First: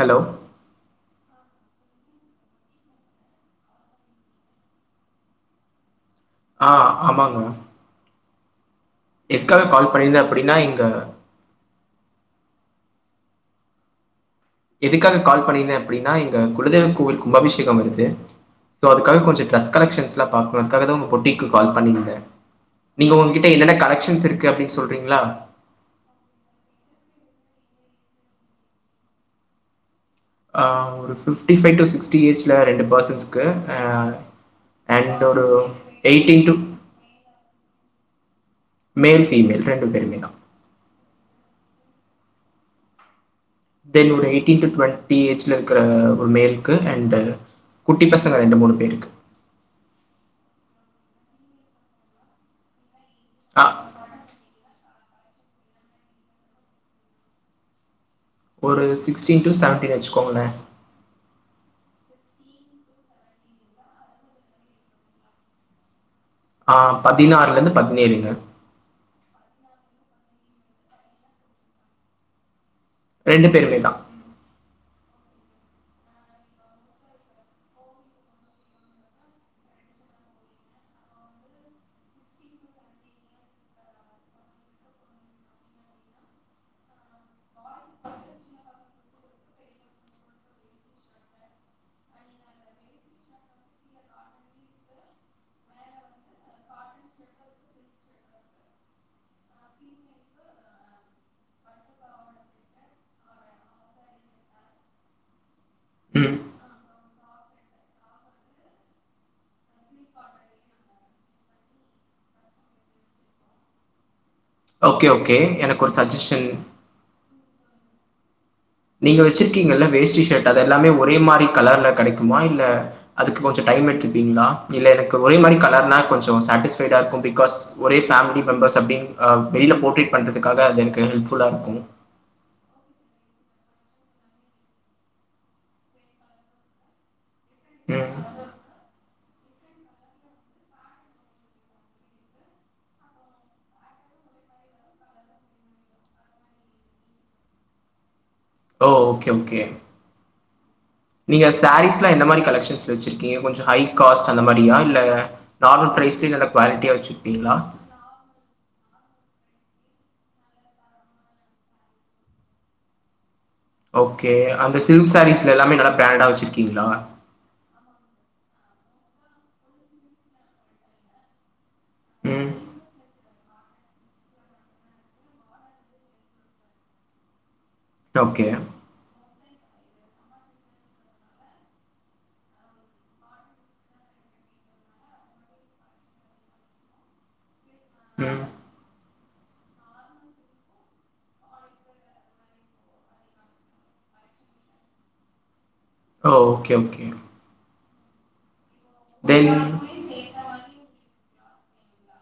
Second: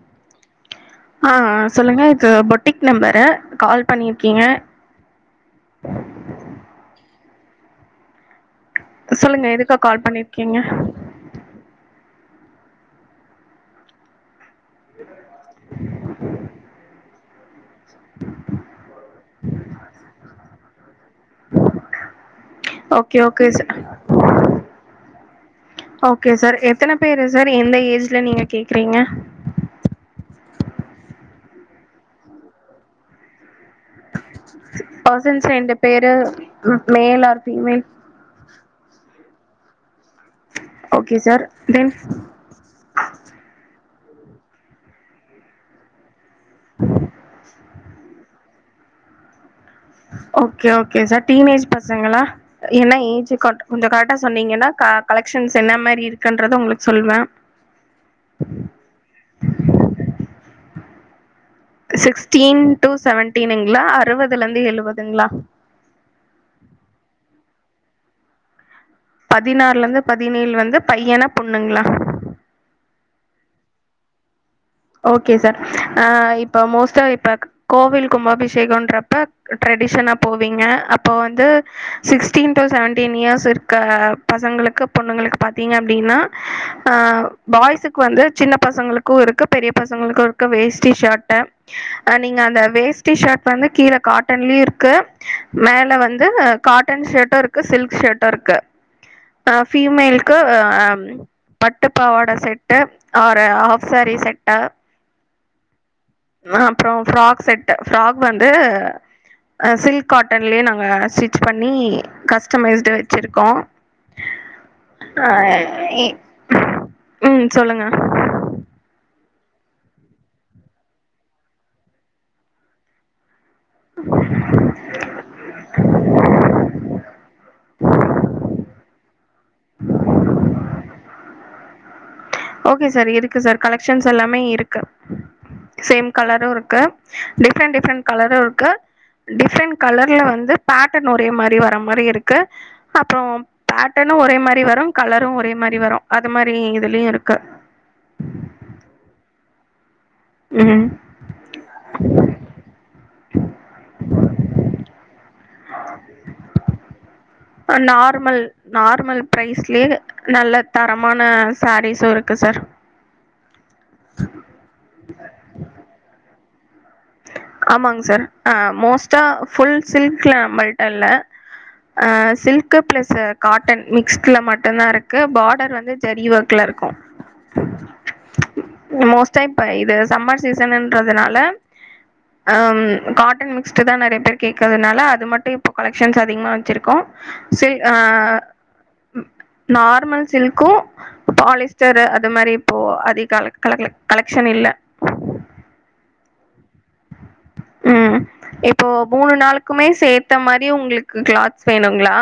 Hello ஆ ஆ சொல்லுங்க இது பொட்டிக் நெம்பரு கால் பண்ணியிருக்கீங்க ஆ ஆமாங்க எதுக்காக கால் பண்ணியிருந்தே அப்டின்னா எங்க எதுக்காக கால் பண்ணிருந்தே அப்டின்னா எங்க குலதெய்வ கோவில் கும்அபிஷேகம் வருது சோ அதுக்காக கொஞ்சோ டிரஸ் கலக்ஷன்ஸ்லா பாக்கறோ அதுக்காகதா உங்க பொட்டிக் கு கால் பண்ணியிருந்த நீங்க ஓகே ஓகே ஒங்கிட்ட சார் என்னென்ன கலக்ஷன்ஸ் இருக்கு அப்டின் சொல்றீங்களா ஓகே சார் எத்தன பேரு சார் எந்த ஏஜ்ல நீங்க கேக்கறீங்க ஆ ஒரு ஃபிஃப்டி ஃபைவ் டூ சிக்ஸ்ட்டி ஏஜ்ல ரண்டு பர்சன்ஸ்க்கு ஆ அண்டு ஒரு எயிட்டின் டூ ம் male or female male female ரெண்டு பேருமே தா ஓகே சார் தென் தென் ஒரு எயிட்டீன் டூ டுவண்ட்டி ஏஜ் ல இருக்கிறவங்க ஒரு மேலுக்கு அண்டு குட்டி பசங்க ரெண்டு மூணு பேருக்கு okay okay sir teen age பசங்களா என்ன ஏஜி கட் ஆ கொஞ்சோ கரெக்ட்டா சொன்னீங்கன்னா க கலக்ஷன்ஸ் என்ன மாரி இருக்குன்றத உங்களுக்கு சொல்வ ஒரு சிக்ஸ்டீன் டூ செவன்டீன் வச்சிக்கோங்களா சிக்ஸ்டீன் டூ செவன்டீன்ங்குளா அறுவதுலருந்து எழுவதுங்கிளா ஆ பதினாறுலருந்து பதினேழுங்க பதினாறுலருந்து பதினேழு வந்து பையனா பொண்ணுங்களா ரெண்டு பேருமே தா ஓகே சார் ஆ இப்ப மோஸ்ட்டா இப்ப கோவில் கும்பபிஷேகன்றப்ப டிரடிஷனா போவீங்க அப்போ வந்து சிக்ஸ்டீன் டூ செவன்டீன் இயர்ஸ் இருக்க பசங்களுக்கு பொண்ணுங்களுக்கு பாத்தீங்க அப்டின்னா ஆ பாய்ஸுக்கு வந்து சின்ன பசங்களுக்கும் இருக்கு பெரிய பசங்களுக்கும் இருக்கு வேஸ்ட்டி ஷட்ட நீங்க அந்த வேஸ்ட்டி ஷர்ட் வந்து கீழ காட்டன்லயு இருக்கு மேல வந்து காட்டன் ஷேட்டு இருக்கு சில்க் ஷேட்டு இருக்கு ஆ ஃபீமேல்க்கு பட்டு பாவாட செட்டு ஆரு ஆஃப் சாரீ செட்டு ம். ஆ அப்றோ ஃப்ராக் செட்டு ஃப்ராக் வந்து அ சில்க் காட்டன்லே நாங்க ஸ்டிச் பண்ணி கஸ்டமைஸ்டு வச்சுருக்கோ ஓகே, ஆ ஓகே. எனக்கு ஒரு இ சஜஷன். ம் சொல்லுங்க நீங்க வச்சிருக்கீங்கள வேஸ்ட்டி சட்ட அது எல்லாமே ஒரே மாரி கலர்ல கெடைக்குமா இல்ல அதுக்கு கொஞ்சோ டைம் எடுத்துப்பீங்ளா இல்ல எனக்கு ஒரே மாரி கலர்னா கொஞ்சோ சாட்டிஸ் ஃபைடா பிகாஸ் ஒரே ஃபேம்லி மெம்பர்ஸ் அப்டின் ஆ வெளில போட்ரைட் பண்றதுக்காக அது எனக்கு ஹெல்ப் ஃபுல்லா இருக்கு ஓகே சார் இருக்கு சார் கலெக்ஷன்ஸ் எல்லாமே இருக்கு சேம் கலரூ இருக்கு டிஃப்ரெண்ட் டிஃப்ரெண்ட் ம். கலரூ இருக்கு டிஃப்ரெண்ட் கலர்ல வந்து பேட்டன் ஒரே மாரி வர மாரியு இருக்கு அப்றோ பேட்டனு ஒரே மாரி வரு கலரு ஒரே மாரி வரு அது மாரி இதுலயு இருக் கு ஓ ஓகே ஓகே ம் நீங்க சாரீஸ்லா எந்த மாரி கலெக்ஷன்ஸ் வச்சிருக்கீங்க கொஞ்சோ ஹை காஸ்ட் அந்த மாரியா இல்ல நார்மல் பிரைஸ்லே நல்லா குவாலிட்டியா வச்சுருப்பீங்ளா நார்மல் நார்மல் பிரைஸ்லே நல்ல தரமான சாரீஸு இருக்கு சார் ஓகே அந்த சில்க் சாரீஸ்ல எல்லாமே நல்லா பிரண்டா வச்சுருக்கீங்ளா ஆமாங் சார் அ மோஸ்ட்டா ஃபுல் சில்க்ல நம்மகிட்ட இல்ல ஆ ம் சில்க்கு பிளஸு காட்டன் மிக்ஸ்ட்ல மட்டுந்தா இருக்கு பாடர் வந்து ஜரி ஒர்க்குல இருக்கு ஓகே மோஸ்ட்டா இப்ப இது சம்மர் சீசனுன்றதுனால அம் காட்டன் மிக்ஸ்ட்டுதா நெறைய பேர் கேக்கற்துனால அது மட்டு இப்போ கலெக்ஷன்ஸ் அதிகுமா வச்சசிருக்கோ செரி ஆ ம் நார்மல் சில்க்கூ பாலிஸ்டரு அத மாரி இப்போ அதி கலத் கலர்ல கலெக்ஷன் இல்ல ஓ ஓகே ஓகே ம் இப்போ மூணு தென் நாளுக்குமே சே த்த மாரி உங்ளுக்கு கிளாத்ஸ் வேணுங்ளா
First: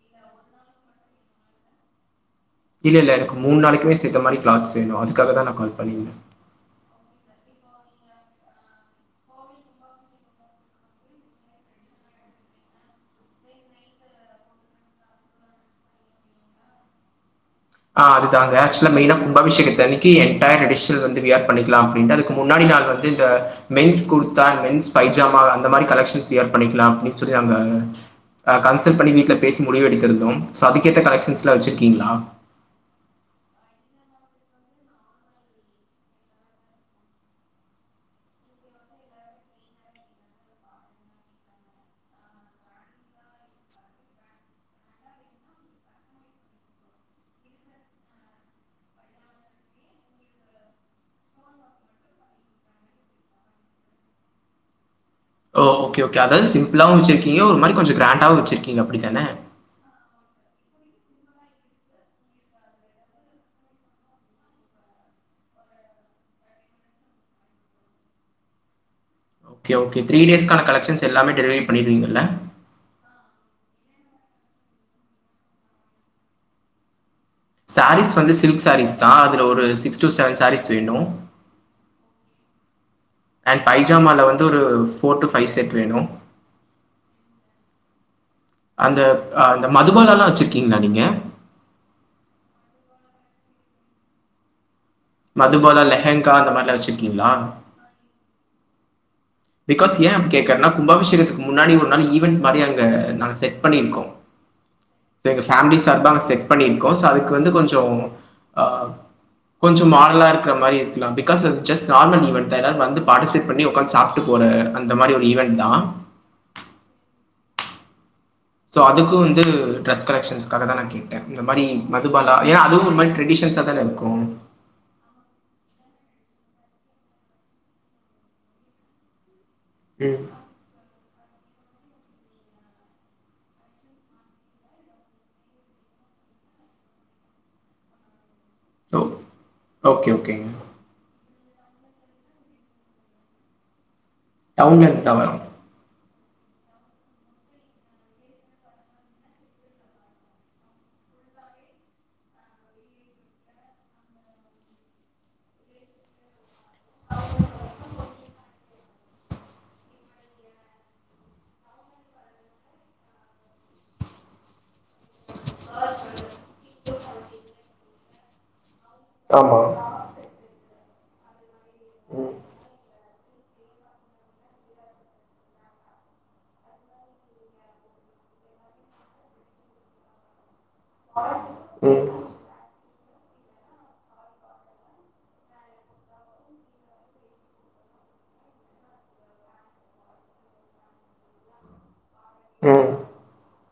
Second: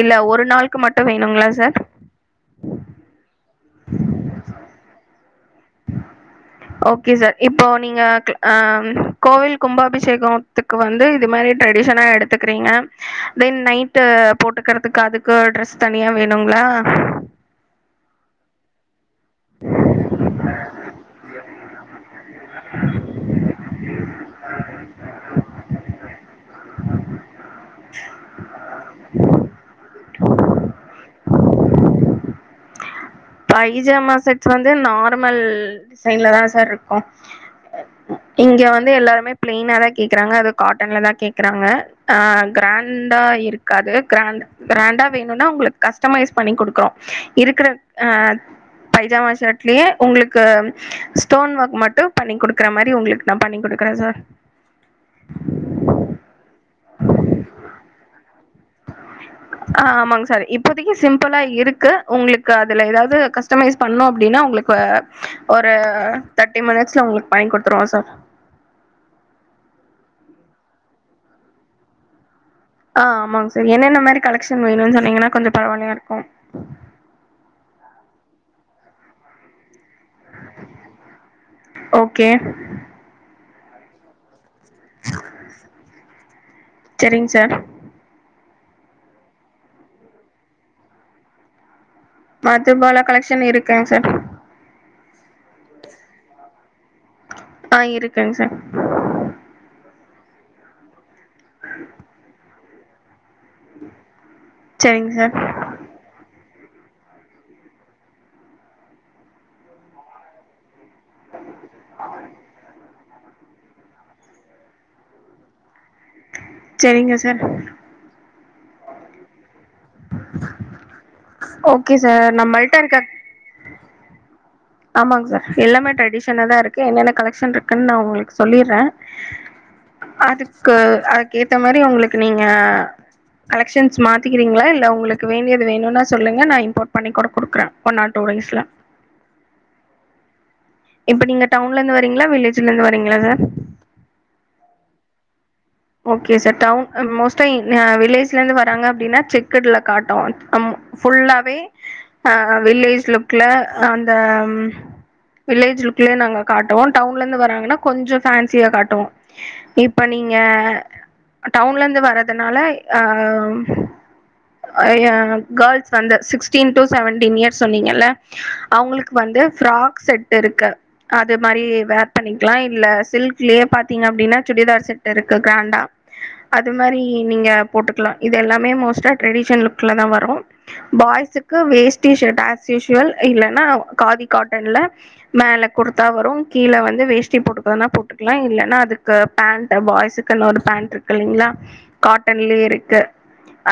இல்ல ஒரு நாள்க்கு மட்டு வேணுங்ளா சார் இல்ல இல்ல எனக்கு மூணு நாளைக்குமே சேத்த மாரி கிளாத்ஸ் வேணு அதுக்காகதா நா கால் பண்ணிர்ந்த ஓகே சார் இப்போ நீங்க க் அம் கோவில் கும்பாபிஷேகோ த்துக்கு வந்து இது மாரி டிரெடிஷனா எடுத்துக்குறீங்க தென் நைட்டு போட்டுக்கறத்துக்கு அதுக்கு டிரெஸ் தனியா வேணுங்ளா ஆ அதுதாங்க ஆக்சுலா மெய்னா கும்பாபிஷேகத்தன்னிக்கி என்டைர் டிரடிஷ்னல் வந்து வியர் பண்ணிக்லா அப்டின்ட்டு அதுக்கு முன்னாடி நாள் வந்து இந்த மென்ஸ் குர்த்தா மென்ஸ் பைஜாமா அந்த மாரி கலெக்ஷன்ஸ் வியர் பண்ணிக்லா அப்டின் சொல்லி நாங்க அ கன்சல்ட் பண்ணி வீட்ல பேசி முடிவு எடுத்திருந்தோ ஸோ அதுக்கேத்த கலெக்ஷன்ஸ்லா வச்சுருக்கீங்ளா பைஜாமா செட்ஸ் வந்து நார்மல் டிசைன்ல தா சார்ருக்கு இங்க வந்து எல்லாருமே பிளைன்னாதா கேக்குறாங்க அது காட்டன்ல தா கேக்குறாங்க ஆ கிராண்டா இருக்காது கிராண்டு கிராண்டா வேணுனா உங்குளுக்கு கஸ்டமைஸ் பண்ணிக் குடுக்குறோ இருக்குற ஆ பைஜாமா ஷேட்லியே உங்ளுக்கு ஸ்டோன் ஒர்க் மட்டு பண்ணிக் குடுக்குற மாரி உங்ளுக்கு நா பண்ணிக் குடுக்கறே சார் ஒ ஓகே ஓகே அதாவது சிம்ப்ளாவு ஒரு செக்கிங் ஒரு மாரி கொஞ்சோ கிராண்டாவு செக்கிங் அப்டித்தான அ ஆமாங்க சார் இப்போதைக்கு சிம்பளா இருக்கு உங்ளு க்கு அதுல ஏதாவது கஸ்டமைஸ் பண்ணோ அப்டின்னா உங்களுக்கு ஒரு த ட்டி மினிட்ஸ்ல உங்ளுக்கு பண்ணிக் குடுத்துருவோ சார் ஓகே ஓகே த்ரீ டேஸ்க்கான கலெக்க்ஷன்ஸ் எல்லாமே டெலிவரி பண்ணிடுவீங்கல்ல அ ஆமாங்க சார் என்னென்ன மாரி கலெக்ஷன் வேணுன்னு சொன்னீங்ன்னா கொஞ்சோ பரவாயில்லையா இருக்கோ சாரீஸ் வந்து சில்க் சாரீஸ் தா அதுல ஒரு சிக்ஸ் டூ செவன் சாரீஸ் வேணு ஓகே அண்ட் பைஜாமால வந்து ஒரு ஃபோர் டூ ஃபை செட் வேணு செரிங்க சார் அந்த அந்த மதுபாலாலா வச்சிருக்கீங்ளா நீங்க மதுபாலா கலெக்ஷன் இருக்குங் சார் மதுபாலா லெஹெங்கா அந்த மாரிலா வெச்சிருக்கீங்ளா அ இருக்குங் சார் பிகாஸ் ஏ அப்டி கேக்றன்னா கும்பாபிஷேகத்துக்கு முன்னாடி ஒரு நாள் ஈவெண்ட் மாரி அங்க நாங்க செ பண்ணியிருக்கோ செரிங்க சார் எங்க ஃபேமிலி சார்பா அங்க செட் பண்ணியிருக்கோ ஸோ அதுக்கு வந்து கொஞ்சோ அ கொஞ்சோ மாடலா இருக்ற மாரி பிகாஸ் அது ஜஸ்ட் நார்மல் ஈவென்ட் தா எல்லாரு வந்து பார்டிசிபேட் பண்ணி ஒக்காந்து சாப் விட்டுப் போற அந்த மாரி ஒரு ஈவென்ட் தா சரிங்க சார் சோ அதுக்கு வந்து ட்ரஸ் கலெக்ஷன்ஸ்க்காக தா நா கேட்ட இந்த மாரி ஓகே சார் மதுபாலா ஏ நம்மள்ட்ட அதுவு ஒரு மாரி ட்ரெடிஷன்ஸ்ஸா தான இருக்கு ஆமாங் சார் எல்லாமே ட்ரடிஷனா தா இருக்கு என்னென்ன கலெக்ஷன் இருக்குன்னு நா உங்களுக்கு சொல்லிறே ம். அதுக்கு அதுக்கேத்த மாரி உங்களுக்கு நீங்க கலெக்ஷன்ஸ் மாத்திக்கிறீங்ளா இல்ல உங்களுக்கு வேண்டியது வேணுனா சொல்லுங்க நா இம்போர்ட் பண்ணி கூட குடுக்குற ஒன் ஆர் டூ டேஸ்ல ஒ ஓகே ஓகேங்க இப்போ நீங்கடவுன்ல இருந்து வரீங்களா வில்லஜ்ல இருந்து வரீங்களா சார் டவுன்ல்ல இருந்து தா வரோ ஓகே சார் டவுன் மோஸ்டா அ வில்லேஜ்ல இருந்து வராங்க அப்டின்னா செக்குடுல காட்டு ம் ஃபுல்லாவே அ வில்லேஜ் லுக்ல அந்த வில்லஜ் லுக்லேய நாங்க காட்டுவோ டவுன்ல இருந்து வராங்கனா கொஞ்சம் பேன்சியா காட்டுவோ இப்ப நீங் ஏ டவுன்ல இருந்து வர்ரதுனால அ [unintelligible] கேர்ள்ஸ் வந்து சிக்ஸ்டீன் டு செவன்டீன் இயர்ஸ் சொன்னீங்கல்ல அவங்களுக் வந்து ஆமா. ப்ராக் செட் இருக்கு அது மாரி வேர் ம், பண்ணிக்கலா இல்ல சில்க் இதுலயே பாத்தீங்க அப்டின்னா சுடிதார் செட் இருக்கு கிராண்டா அது மாரி நீங்க போட்டுக்கலா இது எல்லாமே மோஸ்ட்டா ட்ரெடிஷன் லுக்ல தா வரு பாய்ஸுக்கு ம், வேஸ்டிஷர்ட் ஆஸ்யூஷுவல் இல்லன்னா காதி காட்டன்ல மேலே குர்த்தா வரு கீழே வந்து வேஷ்டி போட்டுக்கதுனா போட்டுக்கலா இல்லன்னா அதுக்கு பேன்ட் பாய்ஸுக்குல்லா ஒரு பேண்ட் இருக்கு இல்லைங்களா காட்டன்லயே ம், இருக்கு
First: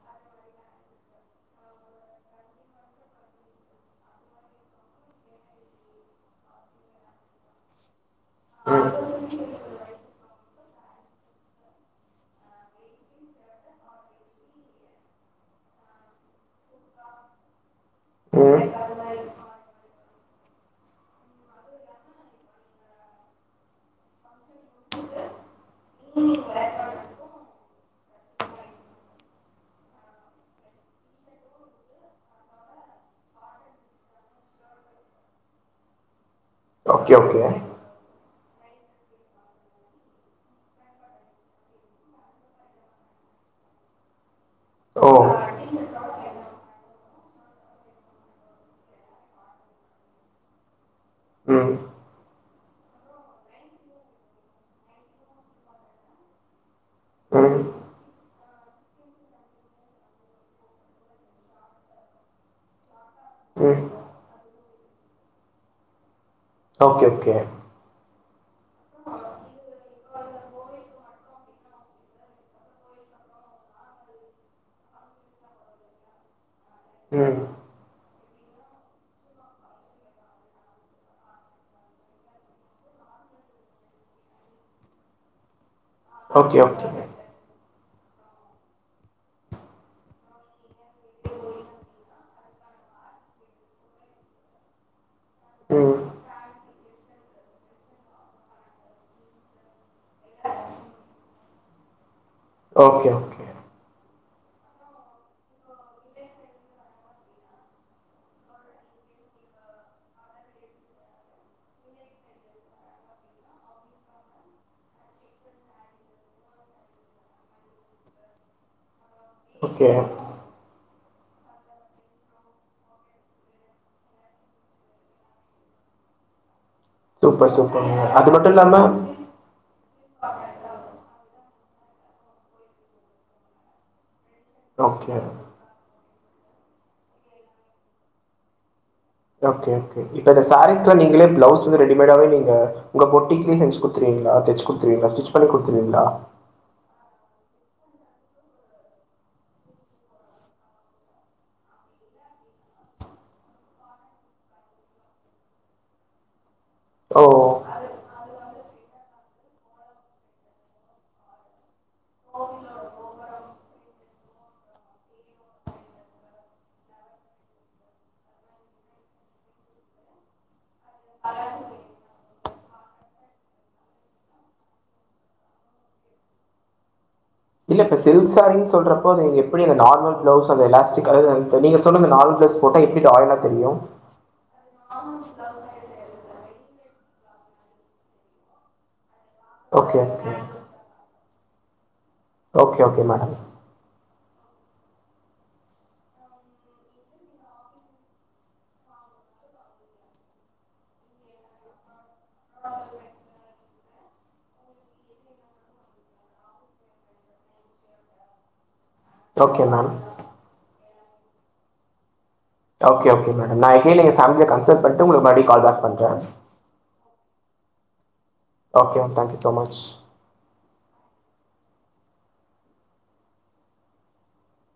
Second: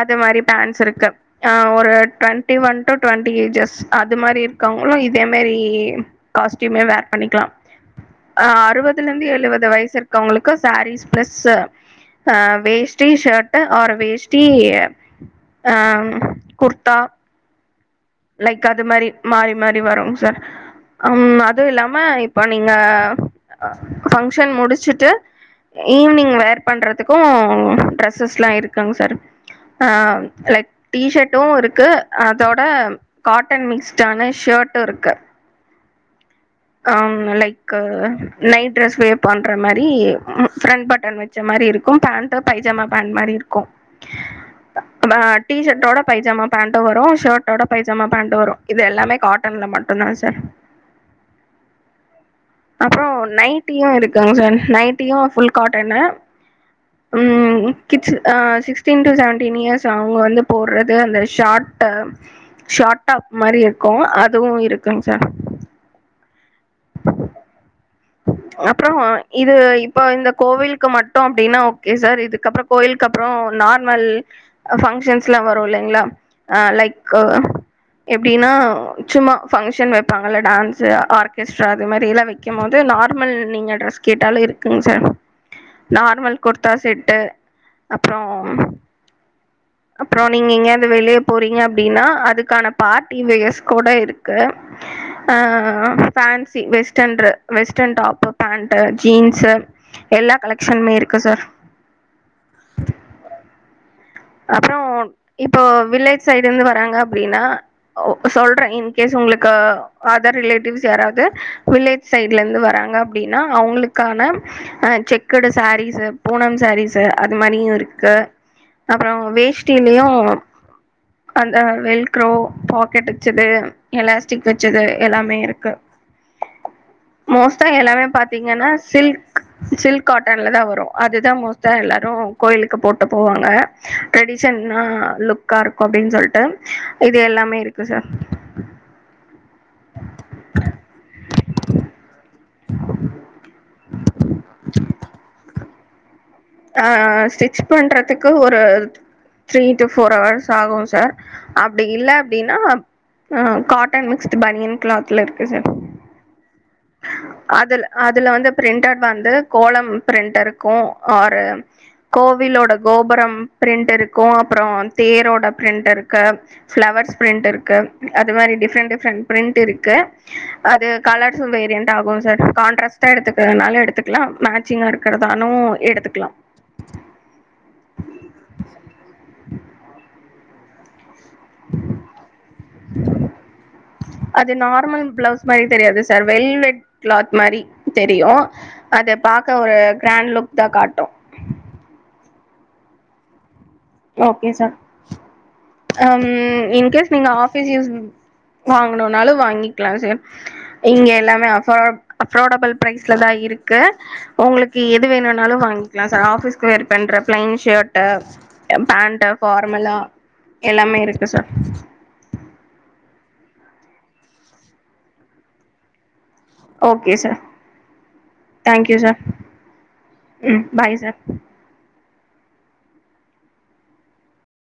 அது மாரி பேன்ஸ் இருக்கு அ ஒரு டொவெண்ட்டி டு டொவெண்ட்டி ஏஜஸ் அது மாரி இருக்கரவங்களு இதே மாரி காஸ்ட்யூமே வர் பண்ணிக்கலா அ ம், அறுவதுல இருந்து எழுவது வயசு இருக்கவங்களுக்கு சாரிஸ் ப்ளஸ்ஸு அ வேஷ்டி ஷர்ட்டு ஆர் வேஷ்டி ஆ குர்த்தா லைக் ம். அது மாரி மாறி மாறி வருங்க சார் அம் அது இல்லாம இப்ப நீங்க ஃபங்ஷன் முடுச்சுட்டு ஈவ்னிங் வேர் பண்றத்துக்கு ட்ரெஸ் ஸஸ்லா இருக்குங்க சார் அ லைக் டீஷட்டு இருக்கு அதோட காட்டன் மிக்ஸ்டான ஷர்ட்டு இருக்கு ஆ ஓகே, ஓகே. லைக் அ நைட் ட்ரெஸ் வே பண்ற மாரி ஃப்ரன்ட் பட்டன் வச்ச மாரி இருக்கு பேண் ட்டு பைஜாமா பேண்ட் மாரி இருக்கு ஓ! ப டீஷட்டோட பைஜாமா பேண்ட்டு வரு ஷட்டோட பைஜாமா பேண்ட்டு வரு இது எல்லாமே காட்டன்ல மட்டுந்தா சார் ம் அப்றோ நைட்டியு இருக்குங்க சார் நைட்டியு ஃபுல் காட்டனு ம் கிட்ஸு ஆ சிக்ஸ்டீன் டு செவன்டீன் இயர்ஸ் அவுங்க வந்து போர்றது அந்த ஷாட் ட ஷாட் டாப் மாரி ம். இருக்கு அதுவு இருக்குங் சார் ஓகே ஓகே அப்றோ இது இ ப்ப இந்த கோவில்க்கு மட்டு அப்டின்னா ஓகே சார் இதுக்கப்றோ கோவில்க்கப்றோ நார்மல் ஃபங்ஷன்ஸ்லா வரு இல்லெங்ளா அ லைக்கு ம் எப்டின்னா சும்மா ஃபங்ஷன் வப்பாங்கல்ல டான்ஸு ஆர்கெஸ்ட்ரா அது மாரிலா வக்கிம்மோ து நார்மல் நீங்க ட்ரெஸ் கேட்டாலு இருக்குங் sir normal okay kurta okay set அப்றோ அப்றோ நீங்க எங்யாது வெளிய போறீங்க அப்டின்னா அதுக்கான பார்ட்டி வியஸ் கூட இருக்கு அ ம் ஃபேன்சி வெஸ்டன் ட்ர வெஸ்டன் டாப்பு பேண்ட்டு ஜீன்ஸு எல்லா கலெக்ஷன்மே இருக்கு சார் ஓகே ஓகே அப்றோ இப்போ வில்லேஜ் சைடுந்து வராங்க அப்டின்னா ஒ சொல்றே இன்கேஸ் உங்ளுக்கு அதர் ரிலேட்டிவ்ஸ் யாராவ்து வில்லேஜ் சைட்லெந்து வராங்க அப்டின்னா அவுங்களுக்கான ஆ செக்குட் சாரீஸு பூனம் சாரீஸு அது மாரியு இருக்கு அப்றோ ஓகே வேஷ்டீலயு அந்த வெல் க்ரோ பாக்கெட் வச்சது எலாஸ்டிக் வச்சது எல்லாமே இருக்கு சூப்பர் மோஸ்டா எல்லாமே சூப்பர்ங்க அது மட்டு பாத்தீங்கன்னா இல்லாம சில் க் சில்க் காட்டன்ல தா வரு அதுதா மோஸ்ட்டா எல்லாரு கோயிலுக்கு போட்டு போவாங்க ட்ரெடிஷன்னா ஓகே லுக்கா இருக்கு அப்டின் சொல்ட்டு இது எல்லாமே இருக்கு சார் ஓகே ஓகே இப்ப இந்த சாரீஸ்லா நீங்களே பிளவுஸ் வந்து ரெடிமேடாவே நீங்க உங்க பொட்டிக்லே செஞ்சு குத்துருவிங்ளா தச்சு குடுத்துருவிங்ளா ஸ்டிச் பண்ணி குடுத்துருவிங்ளா? ஆ ஸ்டிச் பண்றத்துக்கு ஒரு த்ரீ டு ஃபோர் அவர்ஸ் ஆகு சார் அப்டி இல்ல அப்டின்னா ஆ காட்டன் மிக்ஸ்டு பனியன் கிளாத்ல இருக்கு சார் ஓ அதுல் அதுல வந்து பிரிண்டட் வந்து கோலம் பிரிண்ட் இருக்கு ஆரு கோவிலோட கோபுரம் பிரிண்ட் இருக்கு அப்புறோ தேரோட பிரிண்ட் இருக்கு ஃப்ளவர்ஸ் பிரிண்ட் இருக்கு அது மாரி டிஃப்ரெண்ட் டிஃப்ரெண்ட் பிரிண்ட் இருக்கு அது கலர்ஸு வேரியன்ட் ஆகு சார் கான்ட்ரஸ்ட்டா எடுத்துக்குறதுனால எடுத்துக்லா மே ச்சிங்கா இருக்கிறதானூ எடுத்துக்லாம் இல்ல இப்ப சில்க்சேரின் சொல்றப்போ நீங்க எப்டி அந்த நார்மல் ப்ளவுஸ் அந்த எலாஸ்டிக்ல அது நீங்க சொன்ன அந்த நார்மல் ப்ளவுஸ் போட்டா எப்டி ராயல்லா தெரியு அது நார்மல் ப்ளவுஸ் மாரி தெரியாது சார் வெல்வெட் க்ளாத் மாரி தெரியு அத பாக்க ஒரு ஓகே ஓகே கிராண்ட் லுக் தா காட் okay okay madam okay sir um in case நீங்க ஆஃபீஸ் யூஸ் வாங்குனுனாலு வாங்கிக்லா சார் இங்க எல்லாமே அஃபா அஃபார்டபள் பிரைஸ்ல தா இருக்கு உங்களுக்கு எது வேணுனாலு வாங்கிக்லா சார் ஆஃபிஸ்க்கு வேர் பண்ற ப்ளைன் ஷேர்ட்டு எ‌ பேண்ட்டு ஓகே மேம் ஃபார்மலா எல்லாமே இருக்கு சார் ஓகே ஓகே மேடம் நா கேளுங்க ஃபேமிலிய கன்சல்ட பண்ட்டு உங்ளுக்கு மறுபடியு கால் பேக் பண்ற okay sir thank you sir ம் பாய் சார்